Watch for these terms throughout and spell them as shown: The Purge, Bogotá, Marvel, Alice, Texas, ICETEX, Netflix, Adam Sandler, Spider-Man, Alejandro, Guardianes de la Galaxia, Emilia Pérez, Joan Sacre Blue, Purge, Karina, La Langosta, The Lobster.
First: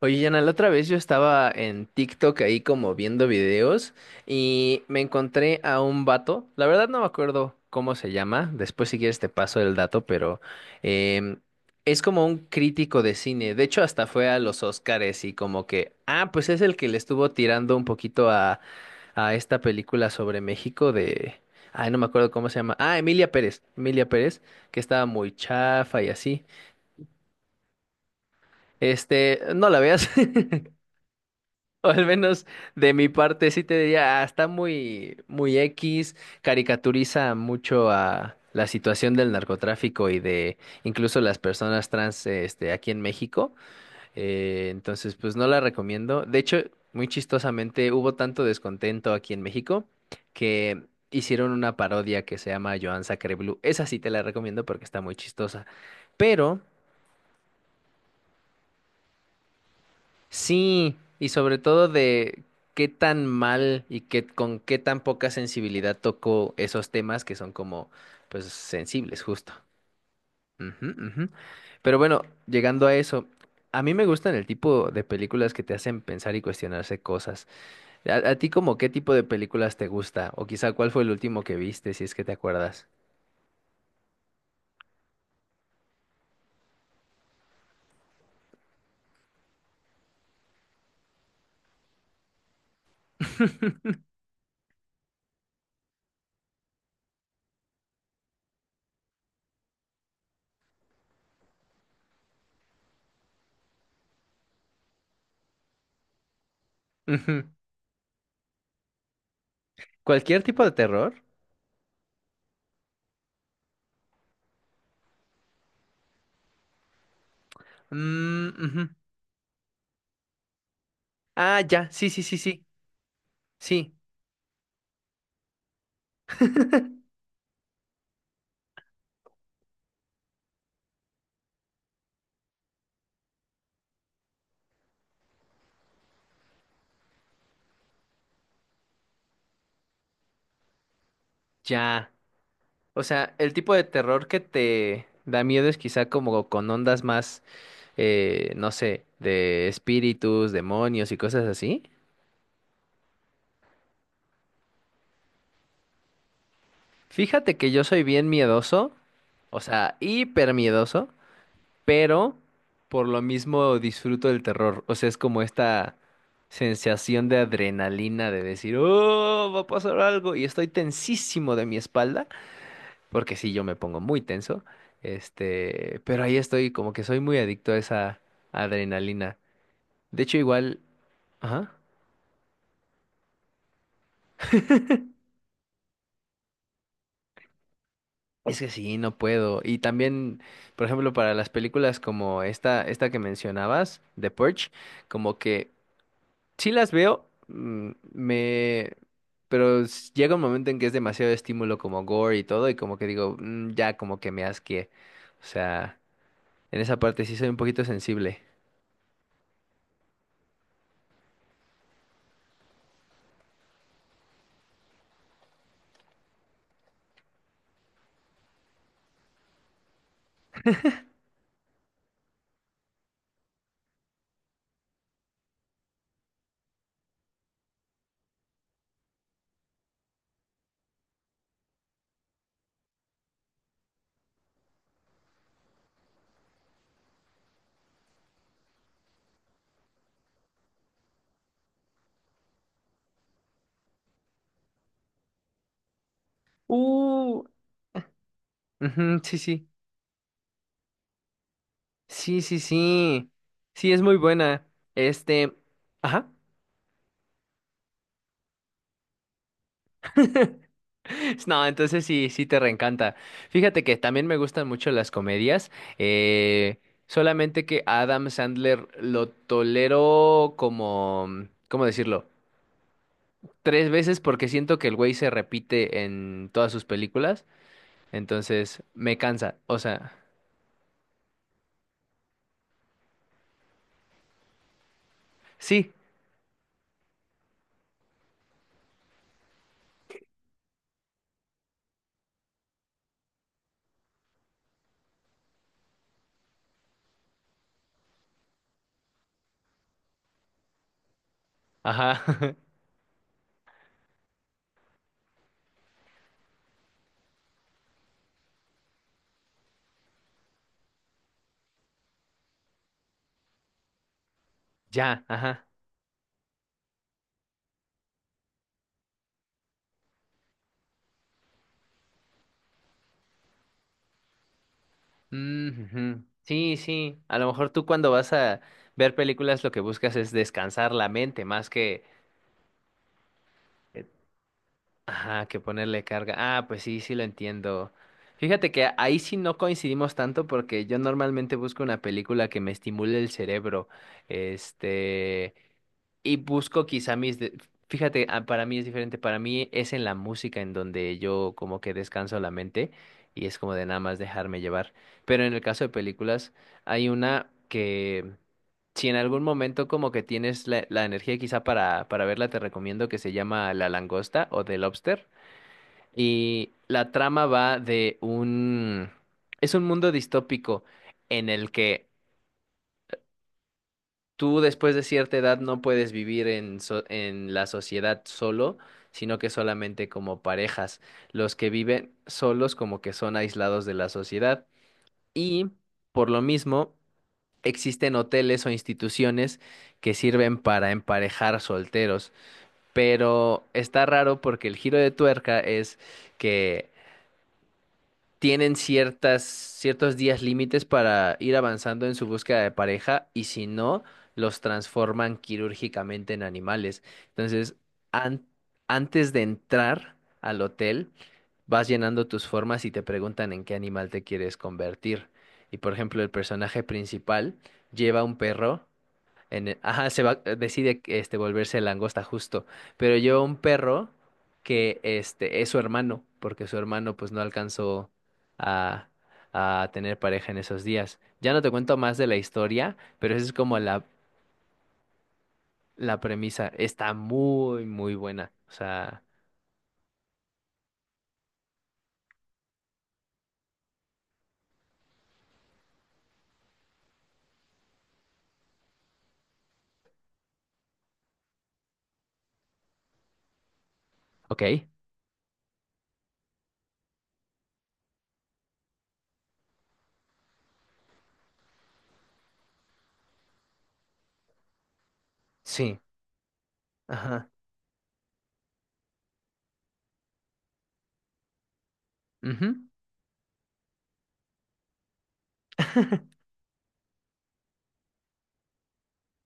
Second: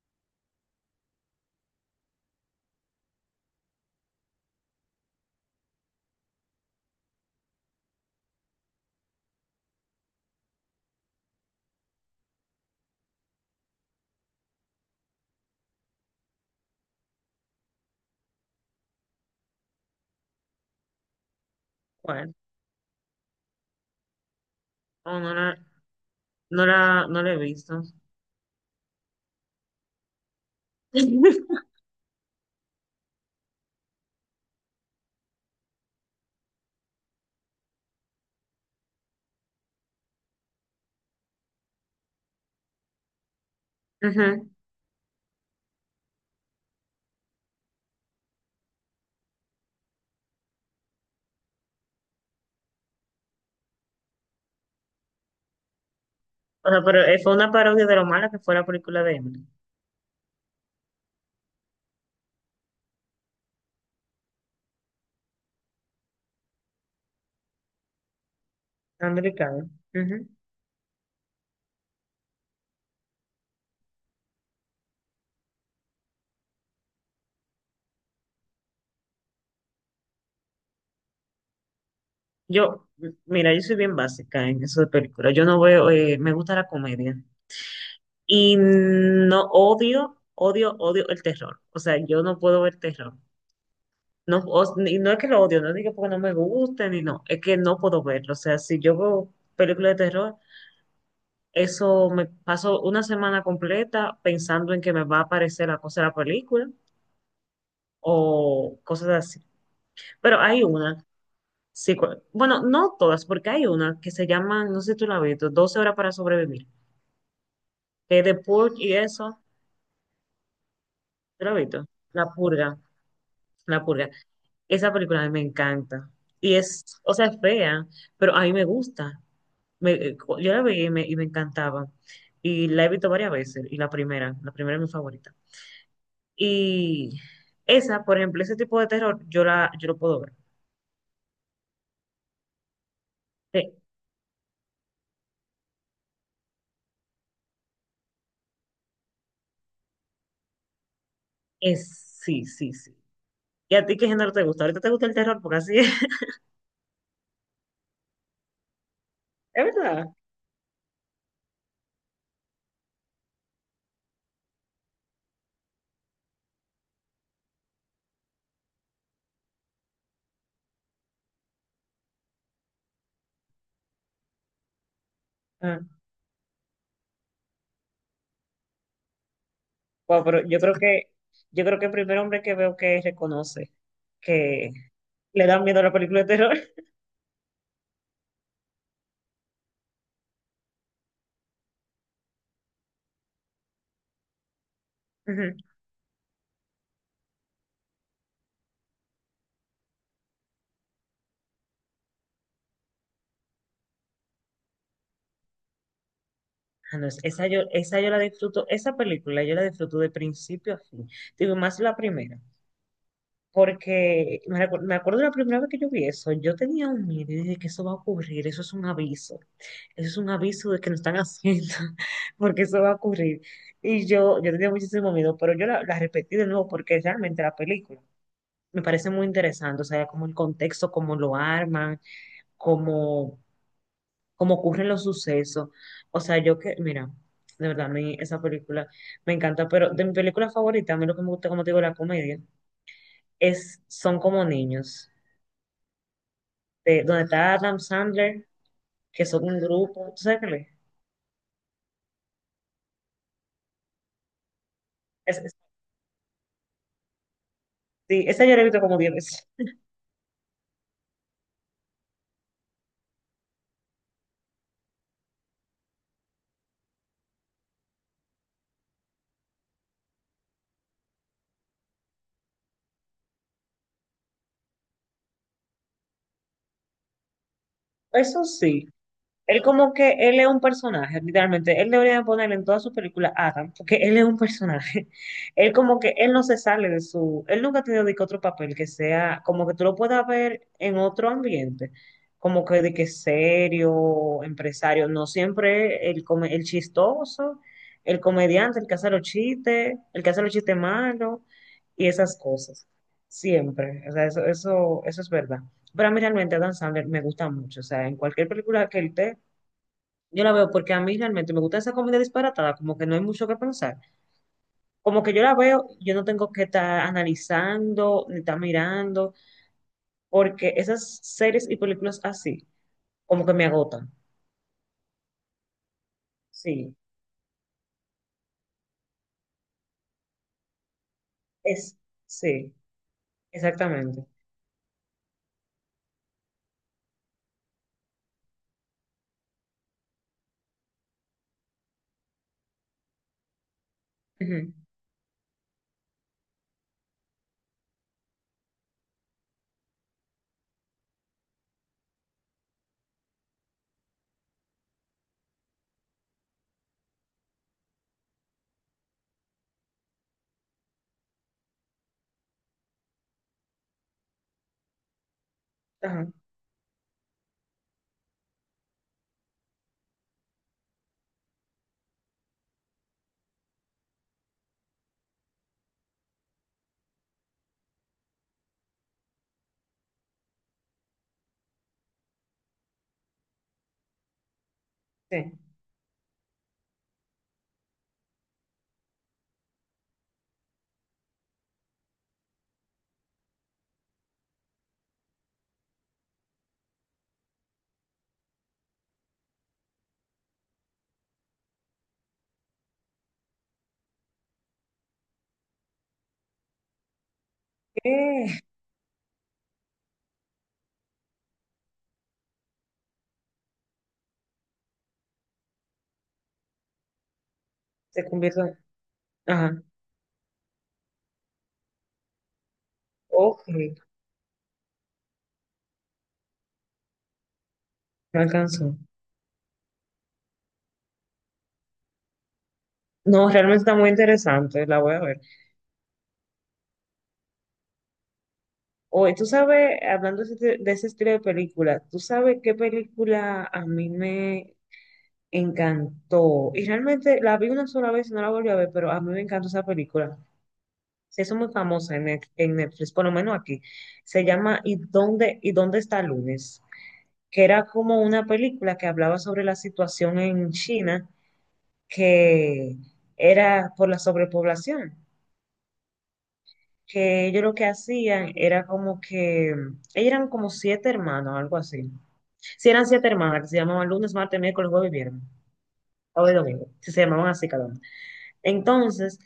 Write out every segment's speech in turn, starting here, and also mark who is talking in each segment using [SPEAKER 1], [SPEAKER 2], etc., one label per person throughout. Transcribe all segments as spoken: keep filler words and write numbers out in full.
[SPEAKER 1] Oye, Yana, la otra vez yo estaba en TikTok ahí como viendo videos y me encontré a un vato. La verdad no me acuerdo cómo se llama. Después si quieres te paso el dato, pero em, es como un crítico de cine. De hecho, hasta fue a los Oscars y como que, ah, pues es el que le estuvo tirando un poquito a, a esta película sobre México de... Ay, no me acuerdo
[SPEAKER 2] ¿Cuál?
[SPEAKER 1] cómo se llama. Ah, Emilia Pérez. Emilia Pérez, que estaba
[SPEAKER 2] Oh,
[SPEAKER 1] muy
[SPEAKER 2] no la,
[SPEAKER 1] chafa y así.
[SPEAKER 2] no la, no la he visto.
[SPEAKER 1] Este, no la veas. O al menos de mi parte sí te diría, "Ah, está muy, muy X, caricaturiza mucho a la situación del narcotráfico y de incluso las personas trans, este, aquí en México.
[SPEAKER 2] Ujú.
[SPEAKER 1] Eh, entonces, pues no la recomiendo. De hecho, muy chistosamente, hubo tanto descontento aquí en México que hicieron una parodia que se llama Joan Sacre Blue. Esa sí te la recomiendo porque está muy chistosa. Pero
[SPEAKER 2] O sea, pero eh, fue una parodia de lo mala que fue la película de Emily.
[SPEAKER 1] sí, y sobre todo de qué tan mal y qué, con qué tan poca sensibilidad tocó esos temas que son como, pues, sensibles, justo.
[SPEAKER 2] Americana. Ujú.
[SPEAKER 1] Ujú, ujú. Pero bueno, llegando a eso, a mí me gustan el tipo de películas que te hacen pensar y cuestionarse cosas. ¿A, a ti como qué tipo de películas te gusta? O quizá cuál fue el último que viste, si es que te
[SPEAKER 2] Yo,
[SPEAKER 1] acuerdas.
[SPEAKER 2] mira, yo soy bien básica en eso de películas. Yo no veo, eh, me gusta la comedia. Y no odio, odio, odio el terror. O sea, yo no puedo ver terror. No, o- y no es que lo odio, no digo porque no me guste, ni no, es que no puedo verlo. O sea, si yo veo películas de terror, eso me paso una semana completa pensando en que me va a aparecer la cosa de la película
[SPEAKER 1] Ujú.
[SPEAKER 2] o cosas así. Pero
[SPEAKER 1] ¿Cualquier
[SPEAKER 2] hay
[SPEAKER 1] tipo de
[SPEAKER 2] una,
[SPEAKER 1] terror?
[SPEAKER 2] sí, cu- bueno, no todas, porque hay una que se llama, no sé si tú la has visto, doce horas para sobrevivir, que es de
[SPEAKER 1] Mm,
[SPEAKER 2] Purge
[SPEAKER 1] ujú.
[SPEAKER 2] y eso, ¿tú la has
[SPEAKER 1] Ah,
[SPEAKER 2] visto?
[SPEAKER 1] ya, sí, sí,
[SPEAKER 2] La
[SPEAKER 1] sí, sí,
[SPEAKER 2] purga, la
[SPEAKER 1] sí.
[SPEAKER 2] purga. Esa película a mí me encanta. Y es, o sea, es fea, pero a mí me gusta. Me- yo la vi y me, y me encantaba. Y la he visto varias veces. Y la primera, la primera es mi favorita. Y esa, por ejemplo, ese tipo de terror, yo la, yo lo puedo ver.
[SPEAKER 1] Ya. O sea, el
[SPEAKER 2] Eh,
[SPEAKER 1] tipo de terror que te da miedo es quizá como con ondas más, eh, no sé, de espíritus, demonios y cosas así.
[SPEAKER 2] Es, sí, sí, sí. ¿Y a ti qué género te gusta? Ahorita te gusta el terror porque así es.
[SPEAKER 1] Fíjate que yo soy bien miedoso, o
[SPEAKER 2] Es
[SPEAKER 1] sea,
[SPEAKER 2] verdad.
[SPEAKER 1] hiper miedoso, pero por lo mismo disfruto del terror. O sea, es como esta sensación de adrenalina de decir, oh, va a pasar algo y estoy tensísimo de mi espalda. Porque sí, yo me pongo muy tenso,
[SPEAKER 2] Ah,
[SPEAKER 1] este, pero ahí estoy, como que soy muy adicto a esa adrenalina. De
[SPEAKER 2] wow,
[SPEAKER 1] hecho,
[SPEAKER 2] pero yo creo
[SPEAKER 1] igual,
[SPEAKER 2] que, yo
[SPEAKER 1] ajá,
[SPEAKER 2] creo que el primer hombre que veo que reconoce que le da miedo a la película de terror.
[SPEAKER 1] es que sí, no puedo. Y también, por ejemplo, para las películas como esta, esta que mencionabas, The Purge, como
[SPEAKER 2] Ujú.
[SPEAKER 1] que sí las veo, mm, me... Pero s- llega un momento en que es demasiado estímulo como gore y todo, y como que digo, "Mm, ya como que me asqué. O sea, en
[SPEAKER 2] Ah,
[SPEAKER 1] esa
[SPEAKER 2] no, es-
[SPEAKER 1] parte sí
[SPEAKER 2] esa
[SPEAKER 1] soy un
[SPEAKER 2] yo,
[SPEAKER 1] poquito
[SPEAKER 2] esa yo la
[SPEAKER 1] sensible.
[SPEAKER 2] disfruto, esa película yo la disfruto de principio a fin. Digo, más la primera. Porque me, recu- me acuerdo la primera vez que yo vi eso, yo tenía un miedo y dije que eso va a ocurrir, eso es un aviso, eso es un aviso de que nos están haciendo, porque eso va a ocurrir. Y yo, yo tenía muchísimo miedo, pero yo la, la repetí de nuevo porque realmente la película me parece muy interesante, o sea, como el contexto, cómo lo arman, cómo, cómo ocurren los sucesos. O sea, yo que, mira, de verdad, a mí esa película me encanta, pero de mi película favorita, a mí lo que me gusta, como te digo, la comedia, es, son como niños, de- donde
[SPEAKER 1] Uh,
[SPEAKER 2] está Adam Sandler,
[SPEAKER 1] Ujú,
[SPEAKER 2] que
[SPEAKER 1] sí,
[SPEAKER 2] son un
[SPEAKER 1] sí.
[SPEAKER 2] grupo, ¿tú sabes qué?
[SPEAKER 1] Sí, sí, sí. Sí, es muy buena.
[SPEAKER 2] es? Es-
[SPEAKER 1] Este,
[SPEAKER 2] es-
[SPEAKER 1] ajá.
[SPEAKER 2] sí, esa yo la he visto como diez veces.
[SPEAKER 1] No, entonces sí, sí te reencanta. Fíjate que también me gustan mucho las comedias. eh, Solamente que Adam Sandler lo tolero como, mm, ¿cómo decirlo? Tres veces porque siento que el güey se repite en todas sus películas.
[SPEAKER 2] Eso
[SPEAKER 1] Entonces
[SPEAKER 2] sí,
[SPEAKER 1] me cansa.
[SPEAKER 2] él
[SPEAKER 1] O
[SPEAKER 2] como que,
[SPEAKER 1] sea,
[SPEAKER 2] él es un personaje, literalmente. Él debería ponerle en todas sus películas Adam, porque él es un personaje. Él
[SPEAKER 1] sí,
[SPEAKER 2] como que, él no se sale de su, él nunca ha tenido de que otro papel que sea, como que tú lo puedas ver en otro ambiente, como que de que serio, empresario, no siempre el, come- el chistoso, el comediante, el que hace los chistes, el que hace los chistes malos y
[SPEAKER 1] ajá.
[SPEAKER 2] esas cosas. Siempre, o sea, eso, eso, eso es verdad. Pero a mí realmente Adam Sandler me gusta mucho, o sea, en cualquier película que él esté, yo la veo porque a mí realmente me gusta esa comida disparatada, como que no hay mucho que pensar. Como
[SPEAKER 1] Ya,
[SPEAKER 2] que yo la
[SPEAKER 1] ajá.
[SPEAKER 2] veo, yo no tengo que estar analizando, ni estar mirando, porque esas series y películas así, como que me agotan.
[SPEAKER 1] Mm, ujú. Sí,
[SPEAKER 2] Sí,
[SPEAKER 1] sí. A lo mejor tú cuando vas a ver películas lo que buscas es descansar la mente más
[SPEAKER 2] es,
[SPEAKER 1] que,
[SPEAKER 2] sí,
[SPEAKER 1] eh,
[SPEAKER 2] exactamente.
[SPEAKER 1] ajá, que ponerle carga. Ah, pues sí, sí lo entiendo. Fíjate que ahí sí no coincidimos tanto porque yo normalmente busco una película que me estimule el cerebro.
[SPEAKER 2] Ujú.
[SPEAKER 1] Este, y busco quizá mis... de- Fíjate, ah, para mí es diferente, para mí es en la música en donde yo como que descanso la mente y es como de nada más dejarme llevar. Pero en el caso de películas, hay una que si en algún momento como que tienes la, la energía quizá para, para verla, te recomiendo que se llama La Langosta o The Lobster.
[SPEAKER 2] Ajá,
[SPEAKER 1] Y la trama va de un... Es un mundo distópico en el que... tú después de cierta edad no puedes vivir en, so- en la sociedad solo, sino que solamente como parejas. Los que viven solos como que son aislados de la sociedad. Y
[SPEAKER 2] sí.
[SPEAKER 1] por lo mismo, existen hoteles o instituciones que sirven para emparejar solteros. Pero está raro porque el giro de tuerca es que tienen ciertas, ciertos días límites para ir avanzando en su búsqueda de pareja y si no, los transforman quirúrgicamente en animales. Entonces, an-
[SPEAKER 2] Eh,
[SPEAKER 1] antes de entrar al hotel, vas llenando tus formas y te preguntan en qué animal te quieres convertir. Y por ejemplo, el personaje principal lleva
[SPEAKER 2] Se
[SPEAKER 1] un
[SPEAKER 2] convirtió.
[SPEAKER 1] perro en e-
[SPEAKER 2] Ajá,
[SPEAKER 1] ajá, se va, decide este, volverse langosta justo, pero lleva un
[SPEAKER 2] ok, me
[SPEAKER 1] perro que este, es su hermano, porque su hermano pues no alcanzó
[SPEAKER 2] alcanzó.
[SPEAKER 1] a, a tener pareja en esos días. Ya no te cuento más de la historia, pero esa
[SPEAKER 2] No,
[SPEAKER 1] es como
[SPEAKER 2] realmente está
[SPEAKER 1] la,
[SPEAKER 2] muy interesante, la voy a ver.
[SPEAKER 1] la premisa. Está muy, muy buena. O sea,
[SPEAKER 2] Oye, tú sabes, hablando de ese, de ese estilo de película, ¿tú sabes qué película a mí me encantó? Y realmente la vi una sola vez y no la volví a ver, pero a mí me encantó esa película. Se hizo muy famosa en, Net- en Netflix, por lo menos aquí. Se
[SPEAKER 1] ok,
[SPEAKER 2] llama ¿Y dónde, y dónde está lunes? Que era como una película que hablaba sobre la situación en China, que era por la sobrepoblación.
[SPEAKER 1] sí,
[SPEAKER 2] Que
[SPEAKER 1] ajá.
[SPEAKER 2] ellos lo que hacían era como que, ellos eran como siete hermanos, algo así.
[SPEAKER 1] Ujú.
[SPEAKER 2] Si eran siete hermanas, que se llamaban lunes, martes, miércoles, jueves y viernes, o domingo, si se llamaban así cada uno. Entonces,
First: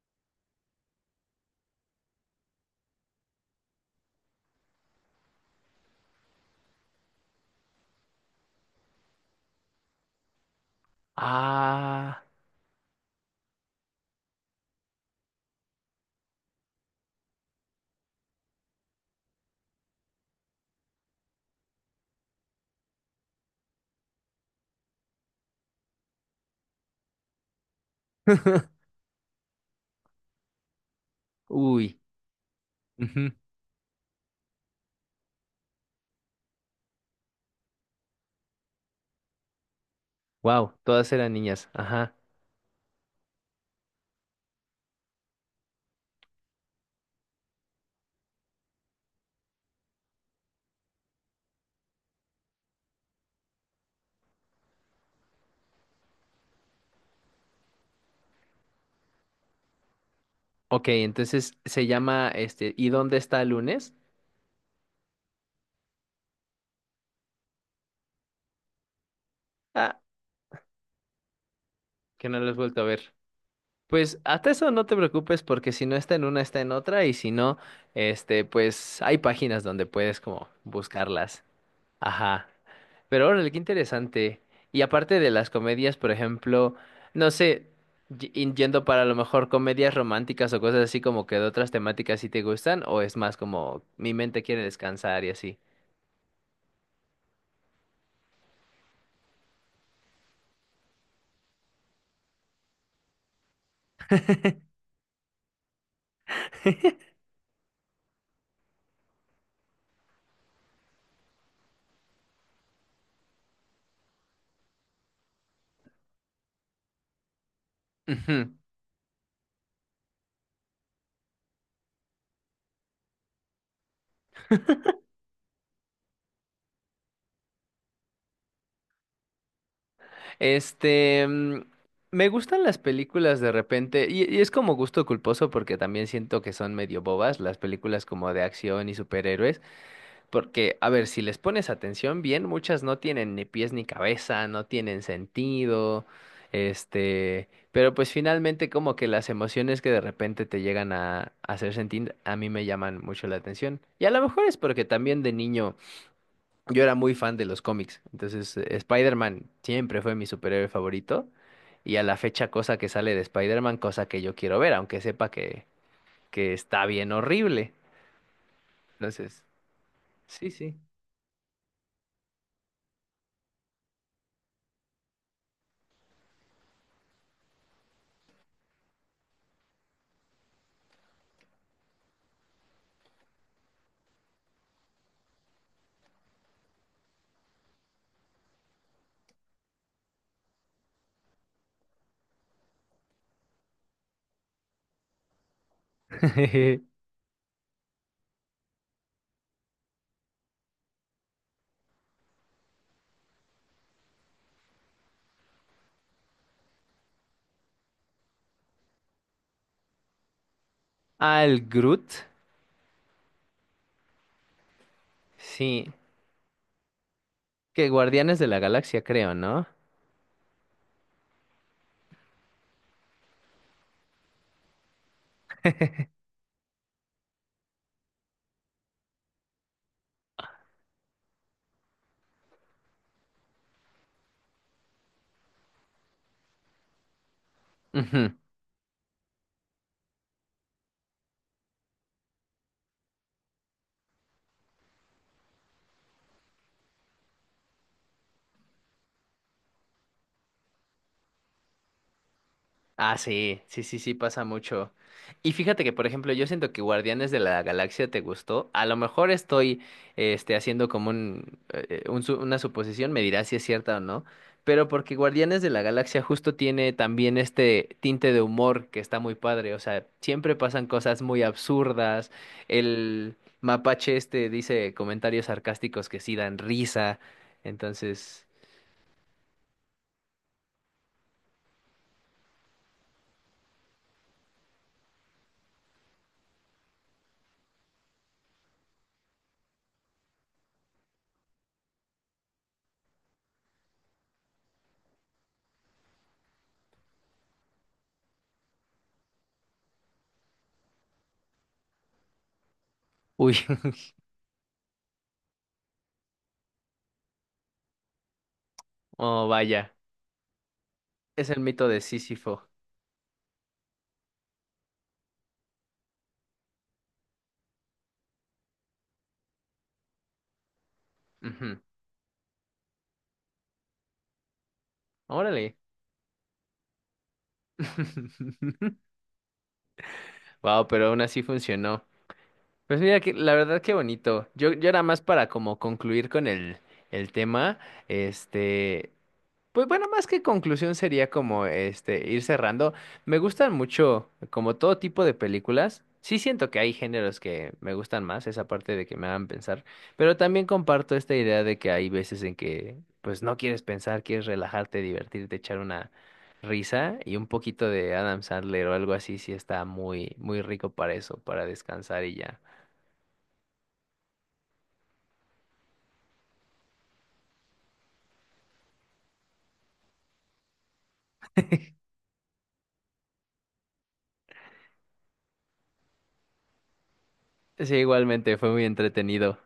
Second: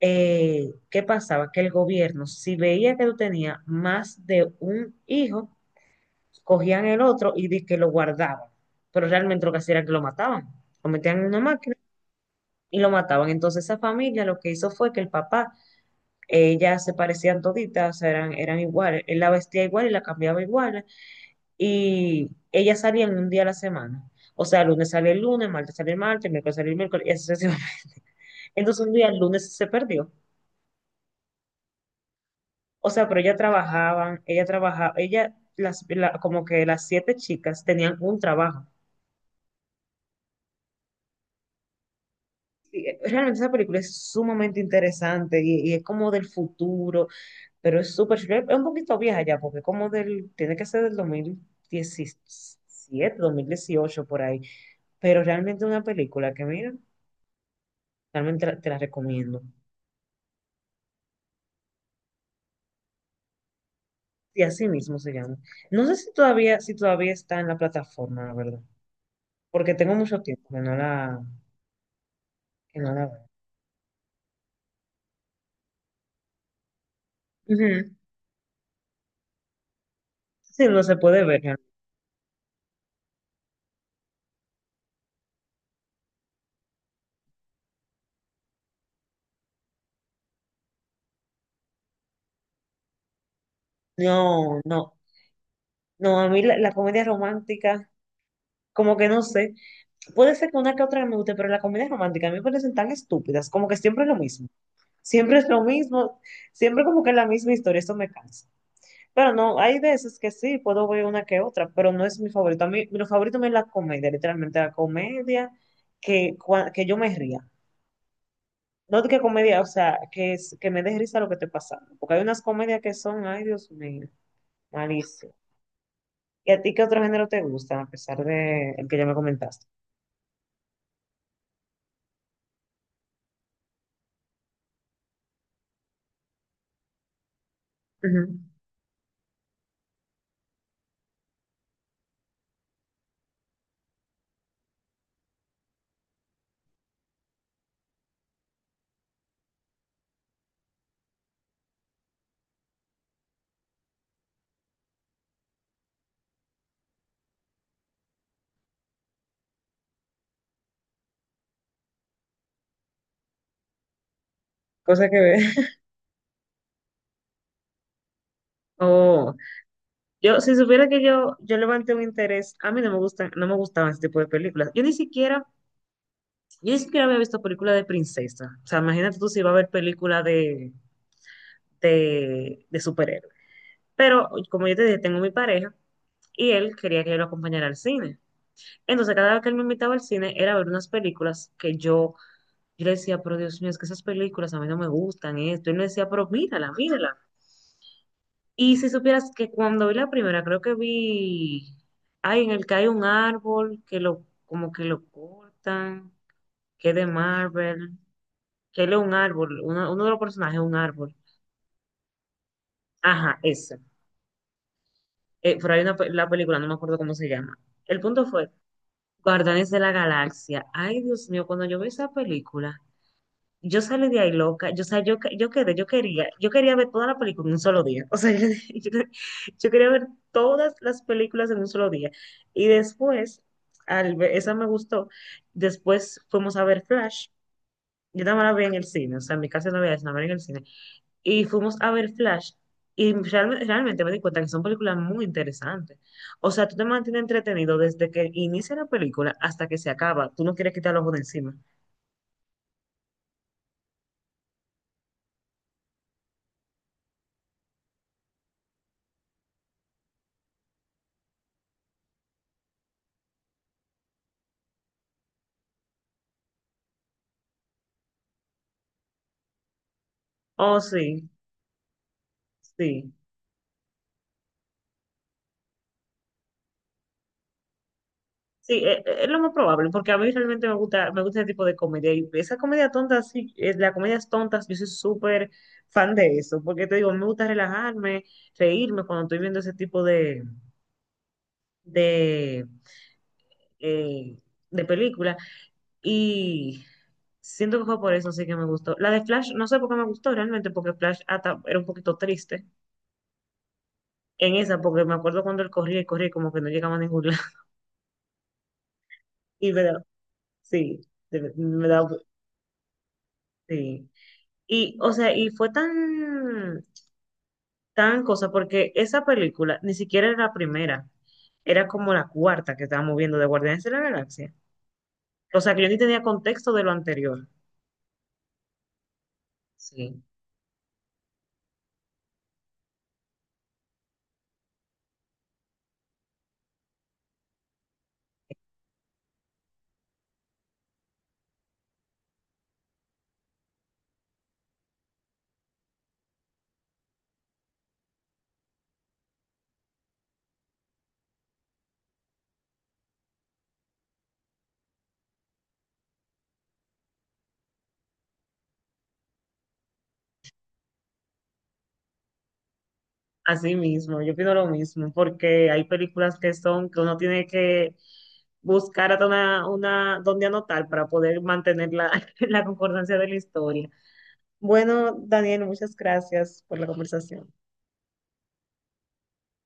[SPEAKER 2] eh, ¿qué pasaba? Que el gobierno, si veía que tú tenías más de un hijo, cogían el otro y di que lo guardaban. Pero realmente lo que hacía era que lo mataban. Lo metían en una máquina
[SPEAKER 1] Ah,
[SPEAKER 2] y lo mataban. Entonces esa familia lo que hizo fue que el papá, ellas se parecían toditas, o sea, eran, eran iguales. Él la vestía igual y la cambiaba igual. Y ellas salían un día a la semana. O sea, el lunes salía el lunes, martes salía el martes, miércoles salía el miércoles, y así sucesivamente. Entonces un día el lunes se perdió.
[SPEAKER 1] uy,
[SPEAKER 2] O sea, pero ella trabajaban, ella trabajaba, ella, las, la- como que las siete chicas tenían un trabajo.
[SPEAKER 1] wow, todas eran niñas, ajá.
[SPEAKER 2] Y, eh, realmente esa película es sumamente interesante y, y es como del futuro, pero es súper chula. Es un poquito vieja ya, porque como del, tiene que ser del dos mil diecisiete, dos mil dieciocho, por ahí. Pero realmente una película que, mira, realmente la- te la recomiendo.
[SPEAKER 1] Ok, entonces se llama este, ¿y dónde está el lunes?
[SPEAKER 2] Y así mismo se llama. No sé si todavía, si todavía está en la plataforma, la verdad, porque tengo
[SPEAKER 1] Ah,
[SPEAKER 2] mucho tiempo que no la,
[SPEAKER 1] que no lo has vuelto
[SPEAKER 2] que
[SPEAKER 1] a
[SPEAKER 2] no la
[SPEAKER 1] ver.
[SPEAKER 2] veo.
[SPEAKER 1] Pues hasta eso no te preocupes porque si no está en una, está en otra y si no,
[SPEAKER 2] Ujú.
[SPEAKER 1] este, pues hay páginas donde puedes como
[SPEAKER 2] Sí, no se puede
[SPEAKER 1] buscarlas.
[SPEAKER 2] ver.
[SPEAKER 1] Ajá. Pero órale, qué interesante. Y aparte de las comedias, por ejemplo, no sé, y- y yendo para a lo mejor comedias románticas o cosas así como que de otras temáticas si te gustan o es más como mi mente
[SPEAKER 2] ¿No?
[SPEAKER 1] quiere
[SPEAKER 2] No, no,
[SPEAKER 1] descansar y así.
[SPEAKER 2] no, a mí la, la comedia romántica, como que no sé, puede ser que una que otra me guste, pero la comedia romántica a mí me parecen tan estúpidas, como que siempre es lo mismo, siempre es lo mismo, siempre como que es la misma historia, eso me cansa. Pero no, hay veces que sí, puedo ver una que otra, pero no es mi favorito. A mí, mi favorito es la comedia, literalmente la comedia que, cua- que yo me ría.
[SPEAKER 1] Ujú.
[SPEAKER 2] No que comedia, o sea, que, es- que me dé risa lo que esté pasando, porque hay unas comedias que son, ay Dios mío, malísimas. ¿Y a ti qué otro género te gusta, a pesar de el que ya me comentaste?
[SPEAKER 1] Este, mm, me gustan las películas de repente, y, y es como gusto culposo porque también siento que son medio bobas las películas como
[SPEAKER 2] Ujú.
[SPEAKER 1] de acción y superhéroes, porque, a ver, si les pones atención bien, muchas no tienen ni pies ni cabeza, no tienen sentido, este, pero pues finalmente como que las emociones que de repente te llegan a, a hacer sentir, a mí me llaman mucho la atención. Y a lo mejor es porque también de niño yo era muy fan de los cómics, entonces eh, Spider-Man siempre fue mi superhéroe favorito y a la fecha cosa que sale de Spider-Man, cosa que yo quiero ver, aunque
[SPEAKER 2] Cosa que
[SPEAKER 1] sepa
[SPEAKER 2] ver.
[SPEAKER 1] que, que está bien horrible.
[SPEAKER 2] Oh,
[SPEAKER 1] Entonces,
[SPEAKER 2] yo,
[SPEAKER 1] sí,
[SPEAKER 2] si
[SPEAKER 1] sí.
[SPEAKER 2] supiera que yo, yo levanté un interés, a mí no me gustan, no me gustaban ese tipo de películas. Yo ni siquiera, yo ni siquiera había visto películas de princesa. O sea, imagínate tú si iba a ver películas de, de, de superhéroes. Pero, como yo te dije, tengo mi pareja y él quería que yo lo acompañara al cine. Entonces, cada vez que él me invitaba al cine era a ver unas películas que yo... Y yo le decía, pero Dios mío, es que esas películas a mí no me gustan, esto. Y él me decía, pero mírala, mírala. Y si supieras que cuando vi la primera, creo que vi, ay, en el que hay un árbol, que lo, como que lo cortan, que es de Marvel, que él es un árbol, uno, uno de los personajes es un árbol.
[SPEAKER 1] Al Groot,
[SPEAKER 2] Ajá, esa. Eh, pero hay
[SPEAKER 1] sí,
[SPEAKER 2] una, pe- la película, no me acuerdo cómo se llama.
[SPEAKER 1] que
[SPEAKER 2] El punto
[SPEAKER 1] Guardianes de
[SPEAKER 2] fue,
[SPEAKER 1] la Galaxia creo, ¿no?
[SPEAKER 2] Guardianes de la Galaxia. Ay, Dios mío, cuando yo vi esa película, yo salí de ahí loca, yo, o sea, yo, que- yo quedé, yo quería, yo quería ver toda la película en un solo día, o sea, yo, yo- yo quería ver todas las películas en un solo día. Y después, al ver- esa me gustó, después fuimos a ver Flash, yo
[SPEAKER 1] Ujú.
[SPEAKER 2] nada más la vi en el cine, o sea, en mi casa no había eso, nada más era en el cine, y fuimos a ver Flash, y realme- realmente me di cuenta que son películas muy interesantes. O sea, tú te mantienes entretenido desde que inicia la película hasta que se acaba, tú no quieres quitar los ojos de encima.
[SPEAKER 1] Ah, sí, sí, sí, sí, pasa mucho. Y fíjate que, por ejemplo, yo siento que Guardianes de la Galaxia te gustó. A lo mejor estoy, este, haciendo como un, eh, un su- una suposición, me dirás si es cierta o no. Pero porque Guardianes de la Galaxia justo tiene también este tinte de humor que está muy padre. O sea, siempre
[SPEAKER 2] Oh,
[SPEAKER 1] pasan cosas
[SPEAKER 2] sí,
[SPEAKER 1] muy absurdas.
[SPEAKER 2] sí.
[SPEAKER 1] El mapache este dice comentarios sarcásticos que sí dan risa. Entonces,
[SPEAKER 2] Sí, e- e- es lo más probable, porque a mí realmente me gusta, me gusta ese tipo de comedia. Y esa comedia tonta, sí, eh, las comedias tontas, yo soy súper fan de eso, porque te digo, me gusta relajarme, reírme cuando estoy viendo ese tipo de, de, eh, de película. Y siento que fue por eso sí que me gustó. La de Flash, no sé por qué me gustó realmente, porque Flash hasta era un poquito triste
[SPEAKER 1] uy,
[SPEAKER 2] en esa, porque me acuerdo cuando él corría y corría y como que no llegaba a ningún lado.
[SPEAKER 1] oh,
[SPEAKER 2] Y me
[SPEAKER 1] vaya,
[SPEAKER 2] da, sí,
[SPEAKER 1] es
[SPEAKER 2] de-
[SPEAKER 1] el mito
[SPEAKER 2] me
[SPEAKER 1] de
[SPEAKER 2] da,
[SPEAKER 1] Sísifo.
[SPEAKER 2] sí. Y, o sea, y fue tan, tan cosa, porque esa película ni siquiera era la primera,
[SPEAKER 1] Ujú.
[SPEAKER 2] era como la cuarta que estábamos viendo de Guardianes de la Galaxia. O sea,
[SPEAKER 1] Órale.
[SPEAKER 2] que yo ni tenía contexto de lo anterior. Sí.
[SPEAKER 1] Wow, pero aún así funcionó. Pues mira que la verdad qué bonito. Yo, yo era más para como concluir con el, el tema. Este, pues bueno, más que conclusión sería como este ir cerrando. Me gustan mucho como todo tipo de películas. Sí siento que hay géneros que me gustan más, esa parte de que me hagan pensar, pero también comparto esta idea de que hay veces en que pues no quieres pensar, quieres relajarte, divertirte, echar una risa y un poquito de Adam Sandler o algo así sí está muy muy rico para eso, para descansar y ya.
[SPEAKER 2] Así mismo, yo pido lo mismo, porque hay películas que son que uno tiene que buscar hasta una, una donde anotar para poder mantener la, la concordancia de la historia. Bueno, Daniel, muchas gracias por la conversación.
[SPEAKER 1] Sí, igualmente fue muy entretenido.